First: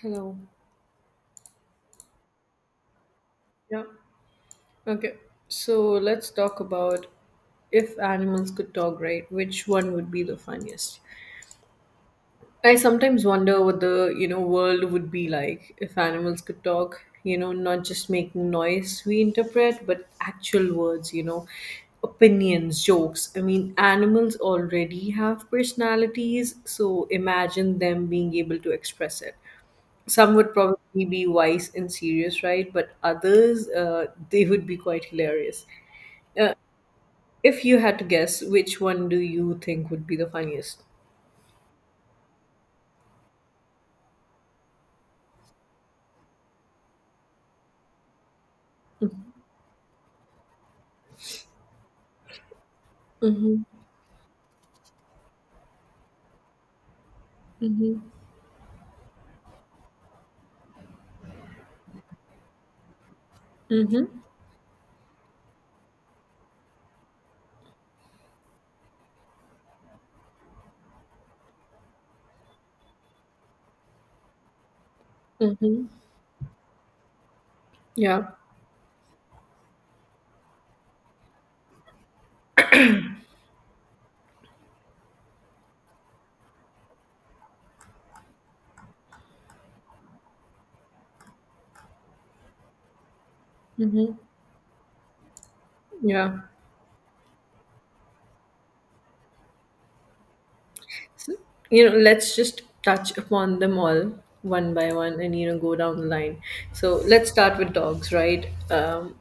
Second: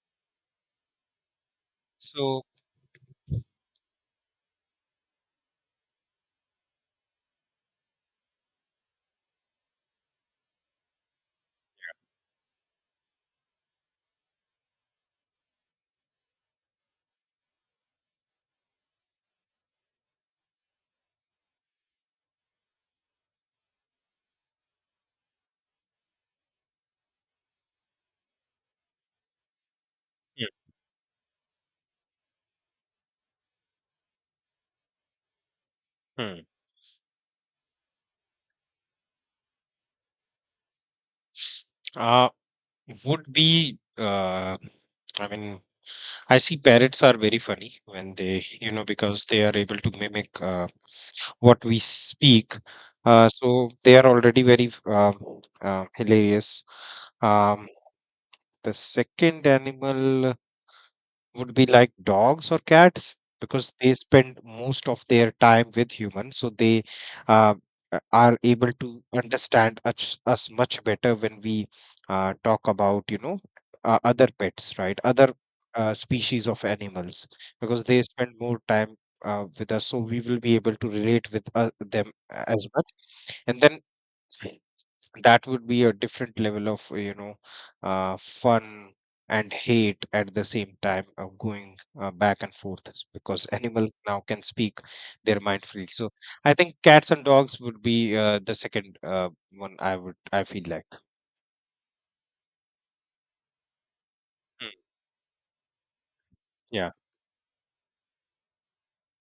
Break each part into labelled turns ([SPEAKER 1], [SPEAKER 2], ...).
[SPEAKER 1] Hello.
[SPEAKER 2] So.
[SPEAKER 1] Yeah. Okay. So let's talk about if animals could talk, right? Which one would be the funniest? I sometimes wonder what the, world would be like if animals could talk, not just making noise we interpret, but actual words, opinions, jokes. I mean, animals already have personalities, so imagine them being able to express it. Some would probably be wise and serious, right? But others, they would be quite hilarious.
[SPEAKER 2] Mhm.
[SPEAKER 1] Uh, if you had to guess, which one do you think would be the funniest?
[SPEAKER 2] Uh, would be I mean, I see parrots are very funny when they, you know, because they are able to mimic what we speak. Uh,
[SPEAKER 1] Mm-hmm.
[SPEAKER 2] so they are already very hilarious. Um,
[SPEAKER 1] Mm-hmm.
[SPEAKER 2] the second animal would be like dogs or cats because they spend most of their time with humans, so they uh, are able to understand us much better when we talk about, you know, other pets, right? Other
[SPEAKER 1] Mm-hmm.
[SPEAKER 2] species of animals, because they
[SPEAKER 1] Yeah.
[SPEAKER 2] spend more time with us, so we will be able to relate with them as much. And then that would be a different level of you know, fun and hate at the same time of going back and forth, because animals
[SPEAKER 1] Mm-hmm.
[SPEAKER 2] now can speak their mind freely. So
[SPEAKER 1] Yeah.
[SPEAKER 2] I think cats and dogs would be the second one I feel like.
[SPEAKER 1] You know, let's just touch upon them all one
[SPEAKER 2] Hmm,
[SPEAKER 1] by one and, you know, go down the line.
[SPEAKER 2] yeah.
[SPEAKER 1] So let's start with dogs, right?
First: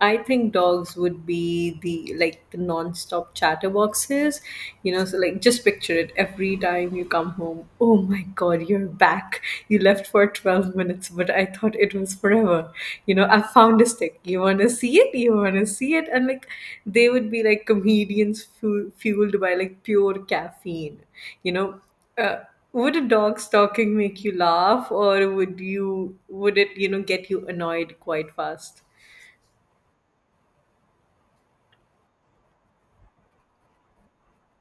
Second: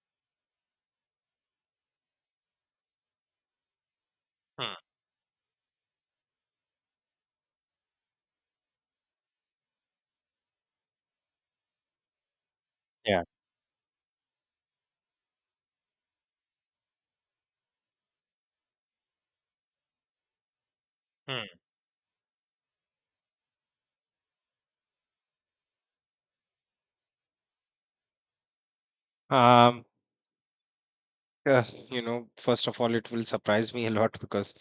[SPEAKER 1] I think dogs would be the like the non-stop chatterboxes,
[SPEAKER 2] Hmm,
[SPEAKER 1] you know. So like, just picture it every time you come home. Oh my God, you're back! You left for 12 minutes, but I thought it was forever. You
[SPEAKER 2] yeah.
[SPEAKER 1] know, I found a stick. You want to see it? You want to see it? And like, they would be like comedians fueled by like pure caffeine.
[SPEAKER 2] Hmm.
[SPEAKER 1] You know, uh, would a dog's talking make you laugh, or would it you know get you annoyed quite fast?
[SPEAKER 2] um Uh, you know, first of all, it will surprise me a lot because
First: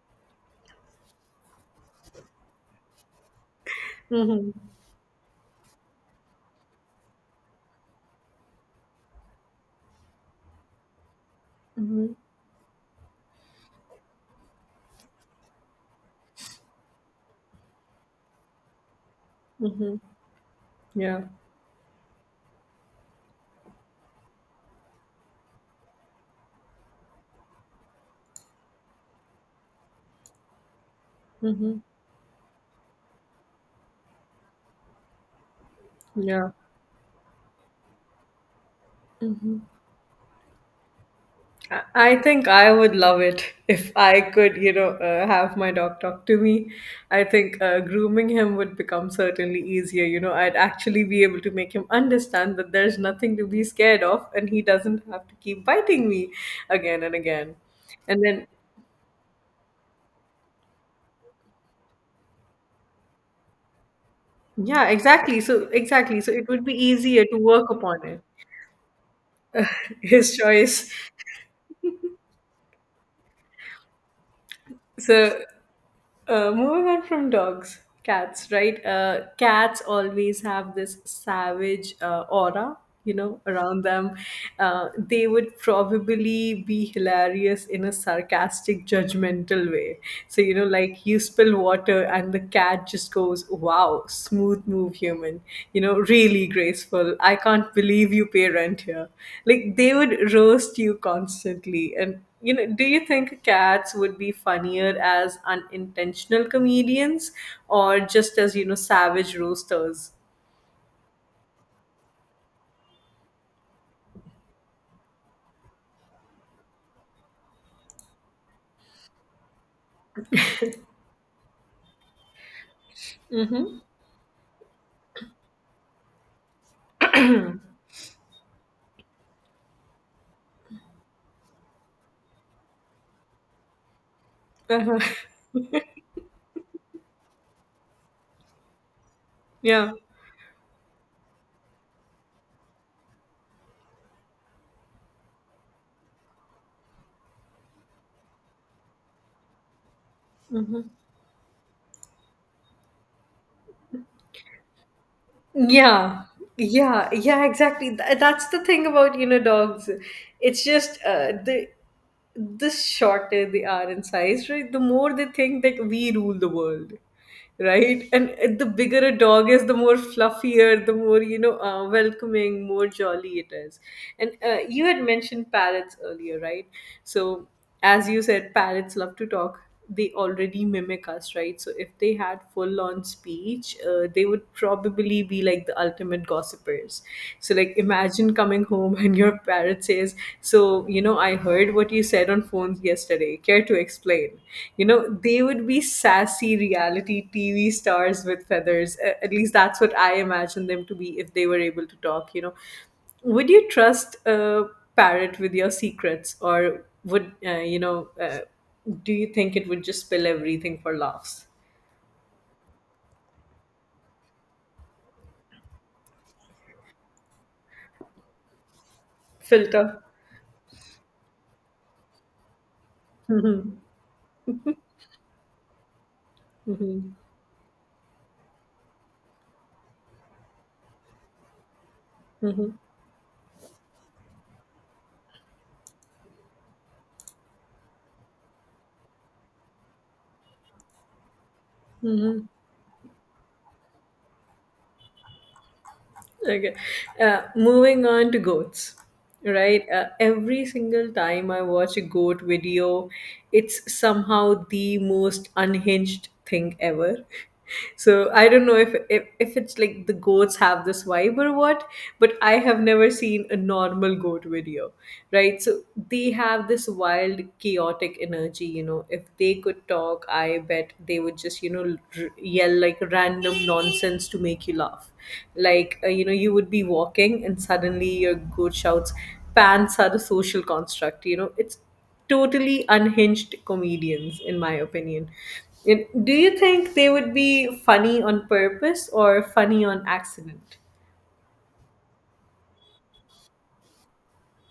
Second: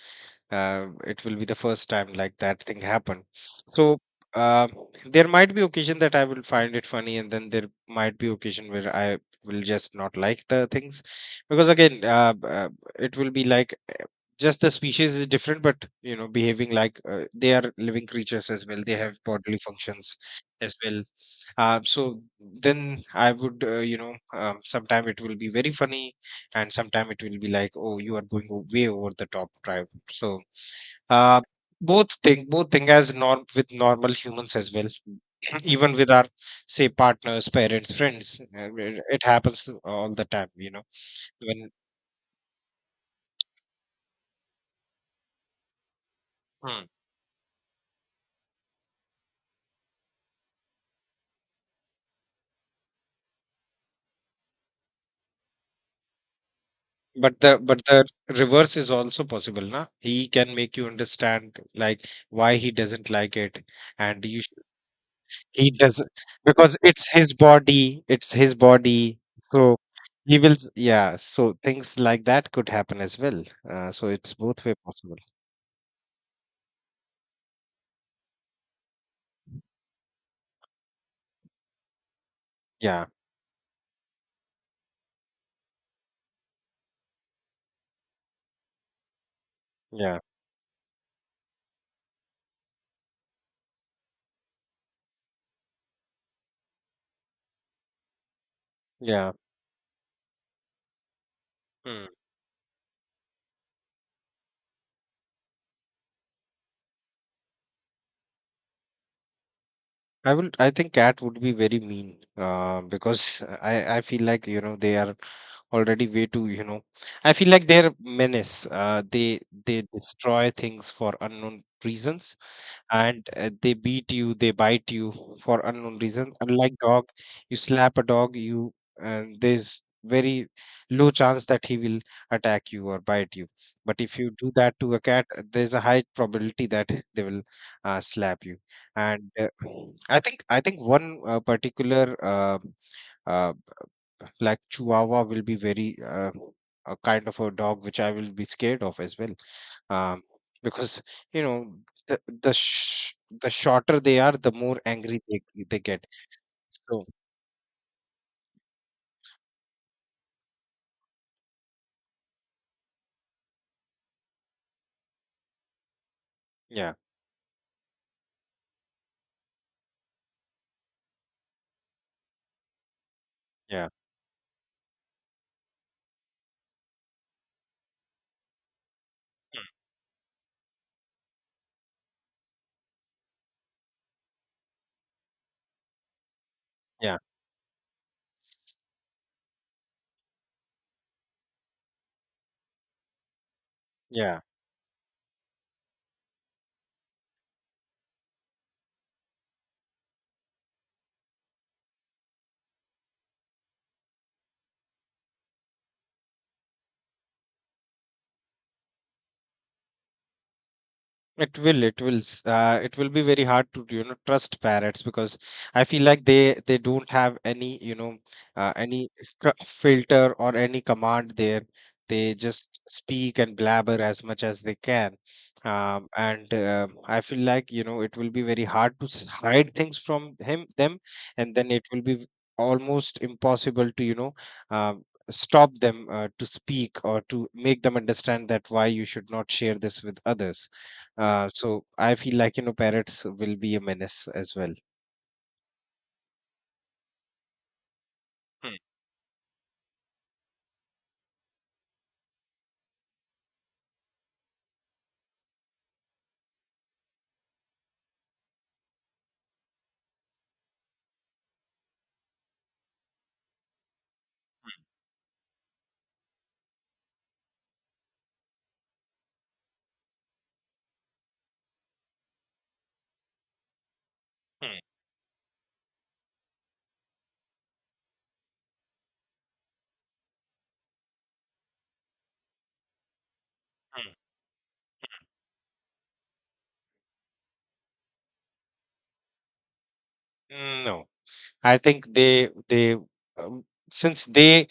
[SPEAKER 2] it will be the first time like that thing happened. So uh,
[SPEAKER 1] Hmm.
[SPEAKER 2] there might be occasion that I will find it funny, and then there might be occasion where I will just not like the things, because again,
[SPEAKER 1] Mhm,
[SPEAKER 2] it will be like just the species is different, but you know, behaving like they are living creatures as well. They have bodily
[SPEAKER 1] mhm,
[SPEAKER 2] functions as well.
[SPEAKER 1] yeah,
[SPEAKER 2] So then I would, sometime it will be very funny, and sometime it will be like, oh, you are going way over the top drive. So uh
[SPEAKER 1] mhm,
[SPEAKER 2] both thing as norm with normal humans as well, even with our
[SPEAKER 1] yeah,
[SPEAKER 2] say partners, parents, friends. It
[SPEAKER 1] mhm.
[SPEAKER 2] happens all the time, you know, when.
[SPEAKER 1] I think I would love it if I could, you know, have my dog talk to me.
[SPEAKER 2] Hmm.
[SPEAKER 1] I think grooming him would become certainly easier. You know, I'd actually be able to make him understand that there's nothing to be scared of, and he doesn't have to keep biting me again and
[SPEAKER 2] but
[SPEAKER 1] again.
[SPEAKER 2] the but the
[SPEAKER 1] And then,
[SPEAKER 2] reverse is also possible, na. He can make you understand, like, why he doesn't like it, and you.
[SPEAKER 1] yeah, exactly.
[SPEAKER 2] He doesn't,
[SPEAKER 1] So it would be
[SPEAKER 2] because it's
[SPEAKER 1] easier
[SPEAKER 2] his
[SPEAKER 1] to work
[SPEAKER 2] body,
[SPEAKER 1] upon it.
[SPEAKER 2] it's his body. So
[SPEAKER 1] His
[SPEAKER 2] he will,
[SPEAKER 1] choice.
[SPEAKER 2] yeah. So things like that could happen as well. So it's both way
[SPEAKER 1] So
[SPEAKER 2] possible.
[SPEAKER 1] Moving on from dogs, cats, right? Cats always have this savage aura,
[SPEAKER 2] Yeah,
[SPEAKER 1] you know, around them. They would probably be hilarious in a sarcastic, judgmental way.
[SPEAKER 2] yeah,
[SPEAKER 1] So, you know, like you spill water and the cat just goes, wow, smooth move, human. You know, really graceful. I can't believe you pay rent here.
[SPEAKER 2] yeah.
[SPEAKER 1] Like they would roast you constantly.
[SPEAKER 2] Hmm.
[SPEAKER 1] And you know, do you think cats would be funnier as unintentional comedians or just as, you know, savage roasters?
[SPEAKER 2] I think cat would be very mean, because I feel like, you know, they are already way too, you know, I feel like they're menace. They destroy things for unknown reasons. And they beat you, they bite you for unknown reasons, unlike dog. You slap a dog, you, and there's very low chance that he will attack you or bite you. But if you do that to a
[SPEAKER 1] Uh-huh.
[SPEAKER 2] cat, there's a high probability that they will slap you. And uh,
[SPEAKER 1] Yeah.
[SPEAKER 2] i think i think one particular uh, like chihuahua will be very a kind of a dog which I will be scared of as well. um, because, you know, the the sh- the shorter they are, the more angry they get.
[SPEAKER 1] Yeah,
[SPEAKER 2] So
[SPEAKER 1] yeah, yeah, exactly. That's the thing about, you know, dogs. It's just the shorter they are in size, right? The more they think that we rule the
[SPEAKER 2] yeah,
[SPEAKER 1] world, right? And the bigger a dog is, the more fluffier, the more, you know, welcoming, more jolly it is.
[SPEAKER 2] yeah,
[SPEAKER 1] And you had mentioned parrots earlier, right? So, as you said, parrots love to talk, they already mimic us, right? So if they had full on speech, they would probably be like the ultimate gossipers.
[SPEAKER 2] yeah,
[SPEAKER 1] So, like, imagine coming home and your parrot says, So, you know, I heard what you said on phones yesterday. Care to explain?
[SPEAKER 2] yeah.
[SPEAKER 1] You know, they would be sassy reality TV stars with feathers. At least that's what I imagine them to be if they were able to talk, you know, would you trust a parrot with your secrets, or would, you know? Do you think it would just spill everything for laughs?
[SPEAKER 2] It will, it will be very hard to, you know, trust parrots because I feel like they don't have any, you know, any
[SPEAKER 1] Filter.
[SPEAKER 2] filter or any command there. They just speak and blabber as much as they can. And
[SPEAKER 1] Mm-hmm.
[SPEAKER 2] I feel like, you know, it will be very hard to hide things from them, and then it will be almost impossible to, you know, um stop them to speak or to make them understand that why you should not share this with others. So I feel like, you know, parrots will be a menace as well.
[SPEAKER 1] Okay. Moving on to
[SPEAKER 2] Hmm,
[SPEAKER 1] goats, right? Every single time I watch a goat video, it's somehow the most unhinged thing ever. So I don't know if it's like the goats have this vibe or what, but I have never seen a normal goat video, right? So they have this wild, chaotic energy. You know, if they could talk, I bet they would just, you know, yell like random nonsense to make you
[SPEAKER 2] hmm,
[SPEAKER 1] laugh. Like you know, you would be walking and suddenly your goat shouts, pants are a social construct. You know, it's totally unhinged
[SPEAKER 2] hmm.
[SPEAKER 1] comedians in my opinion. And do you think they would be funny on purpose or funny on accident?
[SPEAKER 2] Mm, no, I think um, they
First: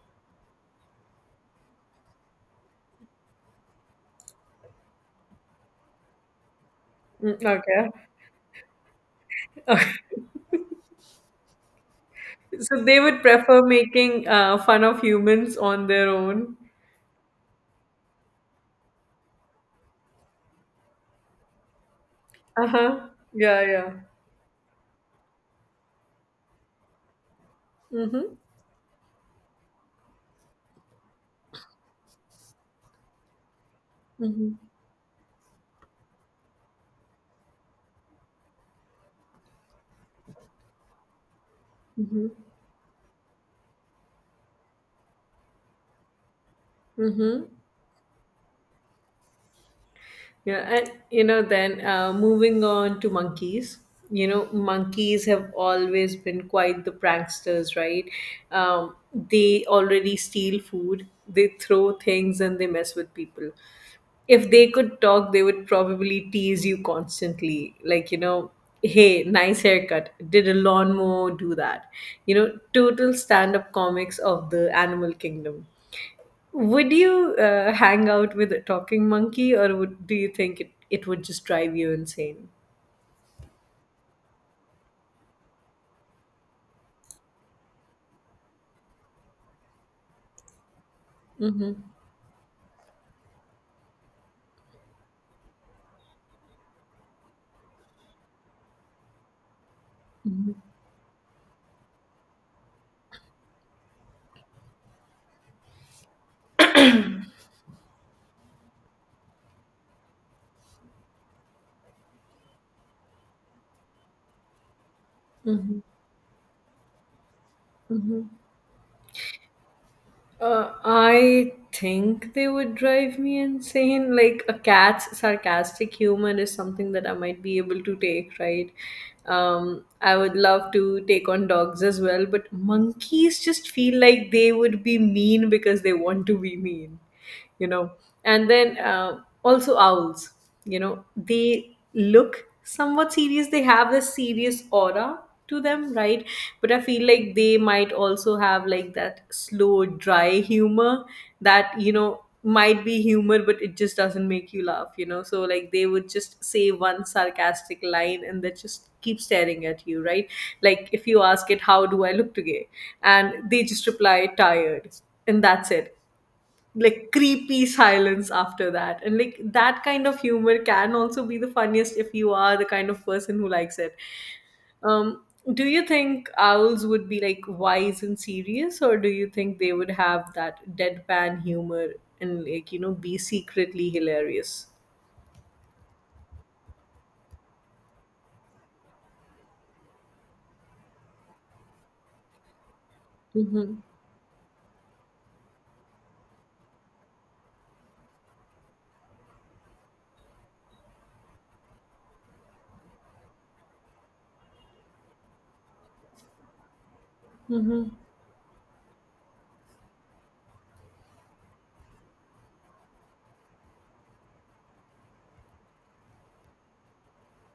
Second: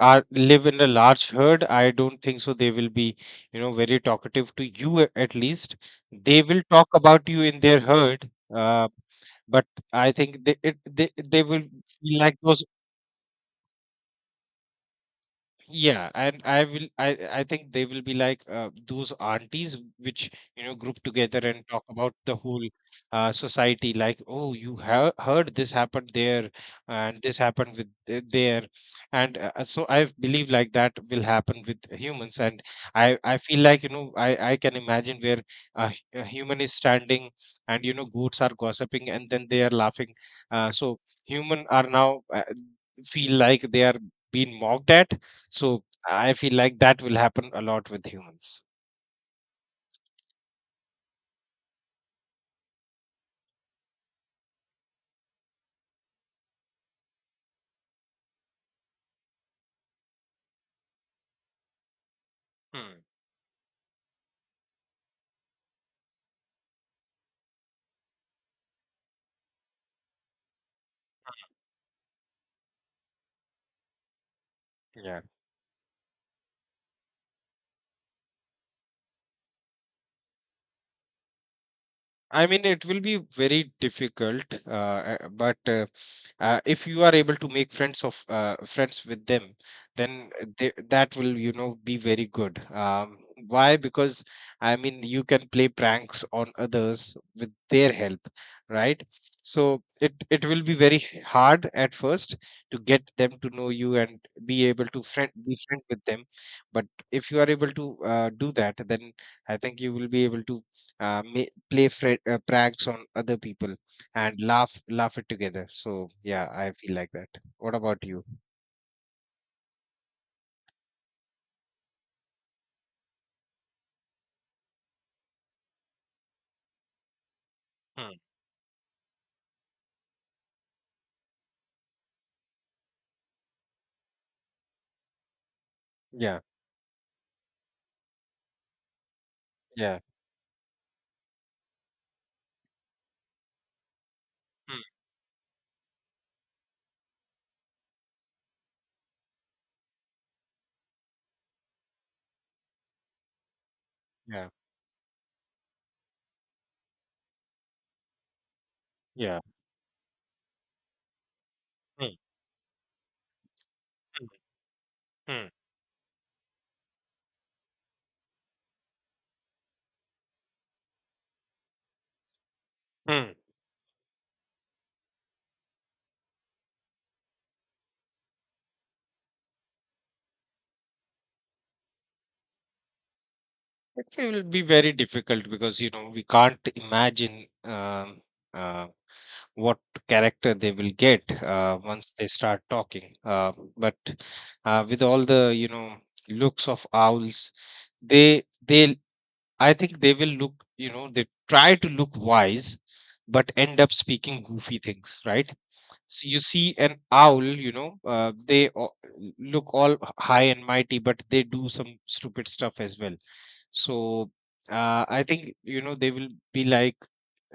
[SPEAKER 2] are live in a large herd. I don't think so. They will be, you know, very talkative to you at least. They will talk about
[SPEAKER 1] Mm,
[SPEAKER 2] you in their
[SPEAKER 1] okay.
[SPEAKER 2] herd, but I think they it, they will feel like those.
[SPEAKER 1] So they would prefer making fun of humans on their
[SPEAKER 2] Yeah, and
[SPEAKER 1] own?
[SPEAKER 2] I think they will be like those aunties which, you know, group together and talk about the whole
[SPEAKER 1] Uh-huh. Yeah, yeah.
[SPEAKER 2] society, like, oh, you have heard this happened there, and this happened with
[SPEAKER 1] Mm-hmm.
[SPEAKER 2] there. And so I believe like that will happen with humans. And I feel like, you know, I
[SPEAKER 1] Mm-hmm.
[SPEAKER 2] I can imagine where a a human is standing and, you know, goats are gossiping and then they are laughing. So human are now
[SPEAKER 1] Mm-hmm.
[SPEAKER 2] feel like they are being mocked at. So I feel like that will
[SPEAKER 1] Mm-hmm.
[SPEAKER 2] happen a lot with humans.
[SPEAKER 1] Yeah, and you know, then moving on to monkeys. You know, monkeys have always been quite the pranksters, right? Um, they already steal food, they throw things, and they mess
[SPEAKER 2] Hmm.
[SPEAKER 1] with people. If they could talk, they would probably tease you constantly. Like, you know, hey, nice haircut. Did a lawnmower do that? You know, total stand up comics of the animal
[SPEAKER 2] Yeah.
[SPEAKER 1] kingdom. Would you hang out with a talking monkey, or would do you think it, it would just drive you
[SPEAKER 2] I
[SPEAKER 1] insane?
[SPEAKER 2] mean, it will be very difficult, but if you are able to make friends with them, then they, that will, you
[SPEAKER 1] Mm-hmm.
[SPEAKER 2] know, be very good. Why? Because, I mean, you can play pranks on others with their help, right? So it
[SPEAKER 1] Mm-hmm.
[SPEAKER 2] will be very hard at first to get them to know you and be able to friend with them. But if you are able to do that, then I think you will be able to uh, ma- pranks on other people and laugh it together.
[SPEAKER 1] Mm-hmm.
[SPEAKER 2] So yeah, I feel like that. What about you?
[SPEAKER 1] Mm-hmm. I think they would drive me insane. Like a cat's sarcastic humor is something that I might be able to
[SPEAKER 2] Hmm.
[SPEAKER 1] take, right? I would love to take on dogs as well, but monkeys just feel like they would be mean because they want to
[SPEAKER 2] Yeah,
[SPEAKER 1] be mean. You know, and then also
[SPEAKER 2] yeah.
[SPEAKER 1] owls. You know, they look somewhat serious, they have this serious
[SPEAKER 2] Hmm.
[SPEAKER 1] aura to them, right? But I feel like they might also have like that slow dry humor that, you know, might be humor but it just doesn't
[SPEAKER 2] Yeah,
[SPEAKER 1] make you laugh. You know, so like they would just say one sarcastic line and they just keep
[SPEAKER 2] yeah.
[SPEAKER 1] staring at you, right? Like if you ask it, how do I
[SPEAKER 2] Hmm.
[SPEAKER 1] look today? And they just
[SPEAKER 2] Hmm.
[SPEAKER 1] reply, tired. And
[SPEAKER 2] Hmm.
[SPEAKER 1] that's it. Like creepy silence after that. And like that kind of humor can also be the funniest if you are the kind of
[SPEAKER 2] Hmm.
[SPEAKER 1] person who likes it. um do you think owls would be like wise and serious, or do you think they would have that deadpan humor and, like, you know, be secretly
[SPEAKER 2] It will be
[SPEAKER 1] hilarious?
[SPEAKER 2] very difficult because, you know, we can't imagine, um, uh, what character they will get once they start talking.
[SPEAKER 1] Mm-hmm.
[SPEAKER 2] But With all the, you know, looks of owls, they they I think they will look, you know, they try to look wise, but end up speaking goofy things, right? So you see an owl, you know, look all high and mighty, but they do some stupid stuff as well. So I think, you know, they will be like,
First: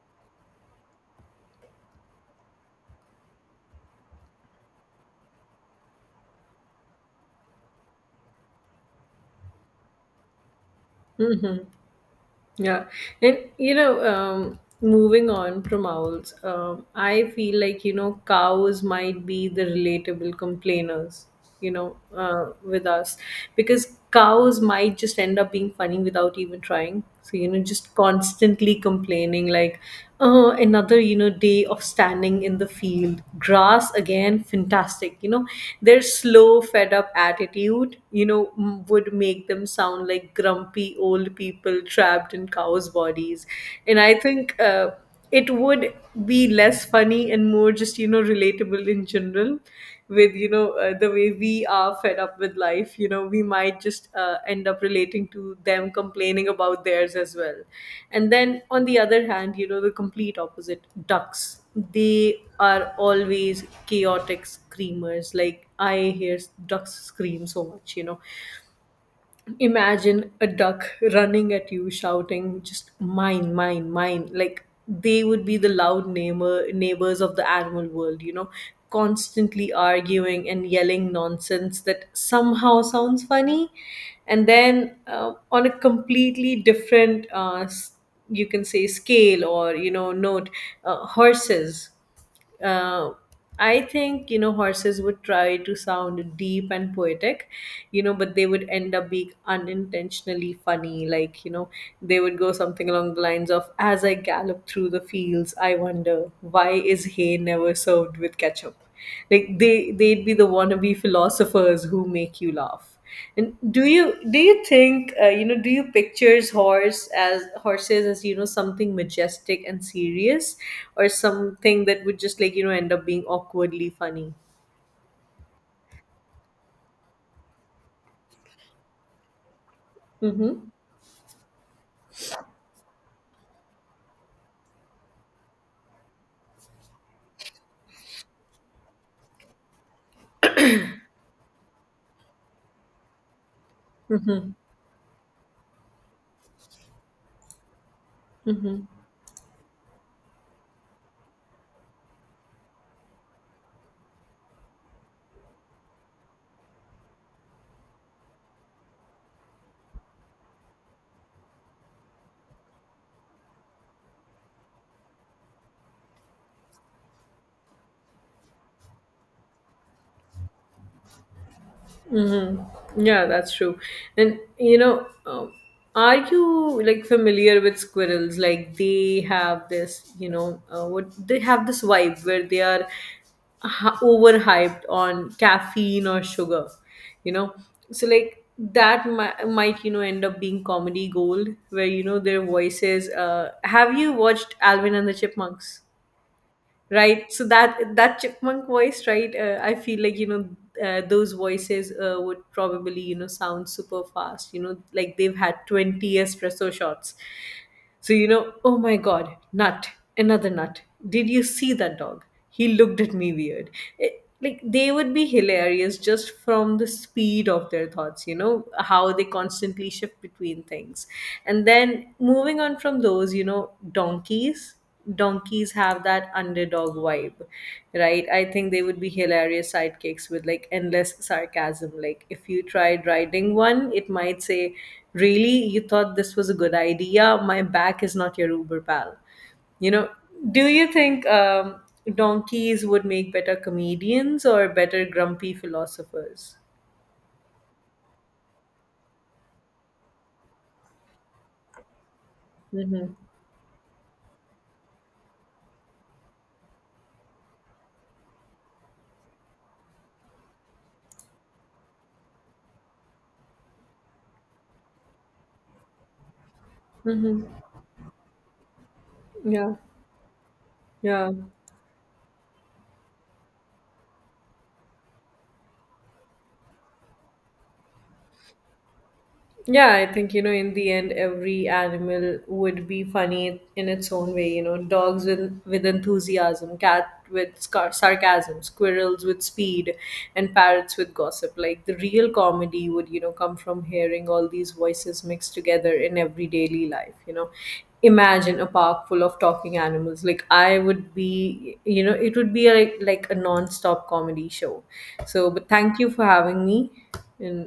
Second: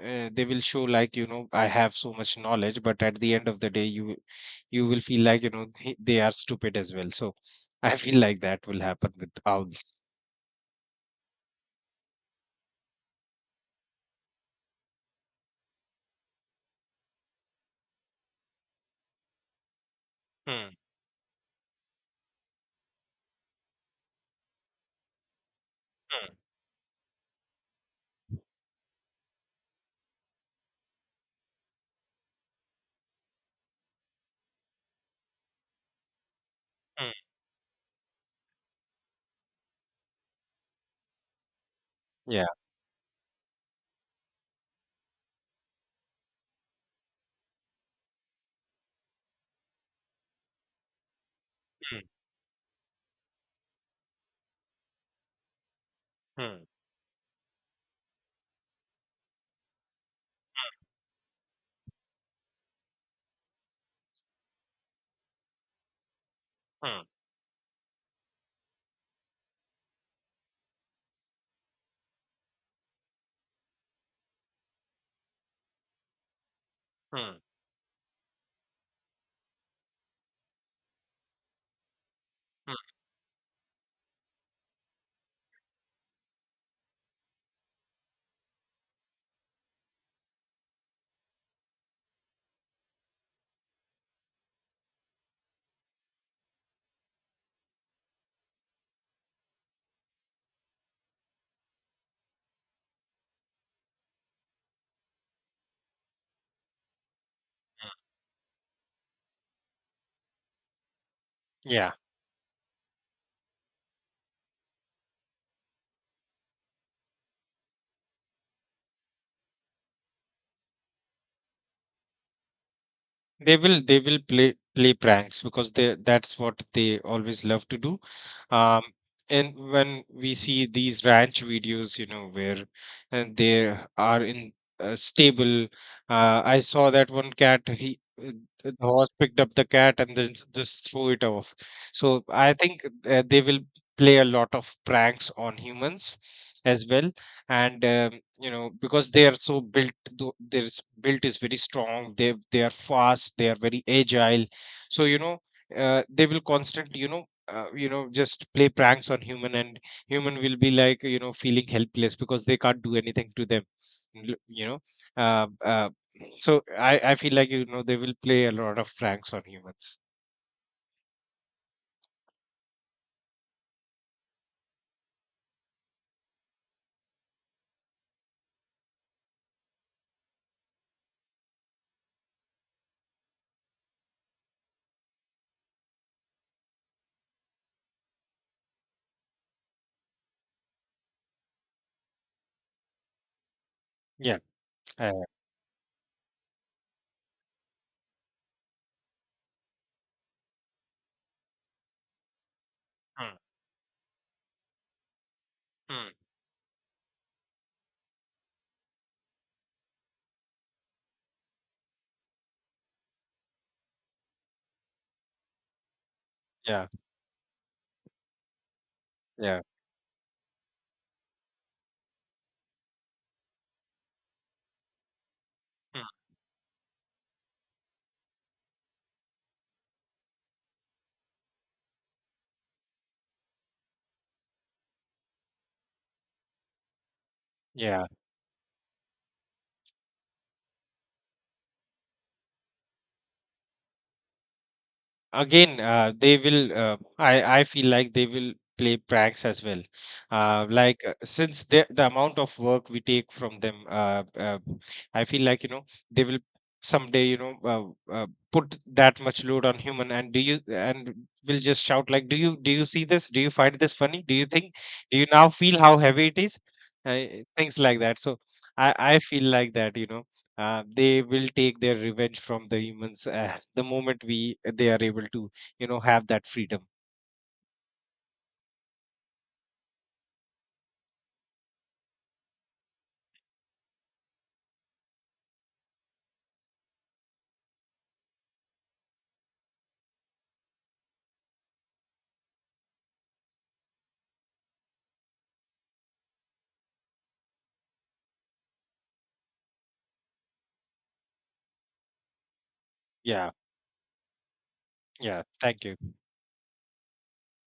[SPEAKER 2] they will show like, you know, I have so much knowledge, but at the end of the day, you will feel like, you know, they are stupid as well. So I feel like that will happen with owls.
[SPEAKER 1] Mm-hmm. Yeah, and you know, moving on from owls, I feel like, you know, cows might be the relatable
[SPEAKER 2] Hmm,
[SPEAKER 1] complainers, you know, with us. Because cows might just end up being funny
[SPEAKER 2] hmm,
[SPEAKER 1] without even trying. So you know, just constantly complaining like, another you know day of standing in the field, grass again, fantastic. You know, their slow fed up
[SPEAKER 2] hmm.
[SPEAKER 1] attitude, you know, would make them sound like grumpy old people trapped
[SPEAKER 2] Yeah.
[SPEAKER 1] in cows bodies. And I think it would be less funny and more just, you know, relatable in general. With, you know, the way we are
[SPEAKER 2] Hmm,
[SPEAKER 1] fed up with life, you know, we might just end up relating to them complaining
[SPEAKER 2] hmm.
[SPEAKER 1] about theirs as well. And then on the other hand, you know, the complete opposite, ducks. They are always chaotic screamers. Like I hear ducks
[SPEAKER 2] Hmm,
[SPEAKER 1] scream so much, you know. Imagine a duck running at you shouting just mine, mine, mine. Like they would be the loud neighbors of
[SPEAKER 2] hmm,
[SPEAKER 1] the animal world, you know, constantly arguing and yelling nonsense that somehow
[SPEAKER 2] hmm.
[SPEAKER 1] sounds funny. And then on a completely different you can say scale or, you know, note, horses. uh, I think, you know, horses would try to sound deep and poetic, you know, but they would end up being unintentionally funny. Like, you know, they would go something along the lines of "As I gallop through the fields, I wonder why is hay never served with ketchup." Like they'd be the wannabe philosophers
[SPEAKER 2] Yeah,
[SPEAKER 1] who make you laugh. And do you think, you know, do you pictures horse as horses as, you know, something majestic and serious, or something that would just, like, you know, end up being
[SPEAKER 2] they will
[SPEAKER 1] awkwardly
[SPEAKER 2] they will
[SPEAKER 1] funny?
[SPEAKER 2] play play pranks because they that's what they always love to do. Um, and when we see
[SPEAKER 1] Mm-hmm.
[SPEAKER 2] these ranch videos, you know, where, and they are in a stable, I saw that one cat. He uh, the horse picked up the cat and then just threw it off. So I think they will play a lot of pranks on humans as well. And you know,
[SPEAKER 1] Mm-hmm.
[SPEAKER 2] because they are so built, built is very strong, they are fast, they are very agile. So you know, they will constantly, you know, you know, just play pranks on human, and human will be like, you know, feeling helpless because they can't do anything to them. You know, uh, uh, so I feel like, you know, they will play a lot of pranks on humans.
[SPEAKER 1] Yeah, that's true. And you know, are you like familiar with squirrels? Like they have this, you know, what, they have this vibe where they are overhyped on caffeine or sugar, you know. So like that might, you know, end up being comedy gold where you know their voices. Have you
[SPEAKER 2] Yeah.
[SPEAKER 1] watched Alvin and
[SPEAKER 2] uh,
[SPEAKER 1] the Chipmunks? Right, so that chipmunk voice, right? I feel like, you know, those voices would probably, you know,
[SPEAKER 2] mm,
[SPEAKER 1] sound super fast, you know, like they've had
[SPEAKER 2] mm,
[SPEAKER 1] 20 espresso shots. So you know, oh my god, nut, another nut, did you see that dog, he looked at me weird. Like they would be hilarious just from
[SPEAKER 2] yeah,
[SPEAKER 1] the speed of their thoughts, you know, how they
[SPEAKER 2] yeah.
[SPEAKER 1] constantly shift between things. And then moving on from those, you know, donkeys. Donkeys have
[SPEAKER 2] mm,
[SPEAKER 1] that underdog vibe, right? I think they would be hilarious sidekicks with like endless sarcasm. Like, if you tried riding one, it might say, really, you thought this was a good idea? My back
[SPEAKER 2] yeah.
[SPEAKER 1] is not your Uber pal. You know, do you think donkeys would make better comedians or better grumpy
[SPEAKER 2] again uh, they
[SPEAKER 1] philosophers?
[SPEAKER 2] will uh, i i feel like they will play pranks as well. Since the amount of work we
[SPEAKER 1] Mm-hmm.
[SPEAKER 2] take from them, I feel like, you know, they will someday, you know, uh, put that much load on human, and do you and will just shout like, do you see this? Do you find this funny? Do you think, do you now feel how heavy it is? uh,
[SPEAKER 1] Mm-hmm.
[SPEAKER 2] Things like that. So I feel like
[SPEAKER 1] Yeah.
[SPEAKER 2] that, you know, they
[SPEAKER 1] Yeah.
[SPEAKER 2] will take their revenge from the humans the moment we they are able to, you know, have that freedom.
[SPEAKER 1] Yeah, I think, you know, in the end, every animal would be funny in its own way. You know, dogs with enthusiasm, cat with sarcasm, squirrels with speed, and parrots with gossip. Like the real comedy would, you know, come from hearing all these voices mixed together in every daily life. You know, imagine a park full of talking animals. Like I would be, you know, it would be like a
[SPEAKER 2] Yeah.
[SPEAKER 1] non stop comedy show.
[SPEAKER 2] Yeah,
[SPEAKER 1] So, but
[SPEAKER 2] thank
[SPEAKER 1] thank you
[SPEAKER 2] you.
[SPEAKER 1] for having me. And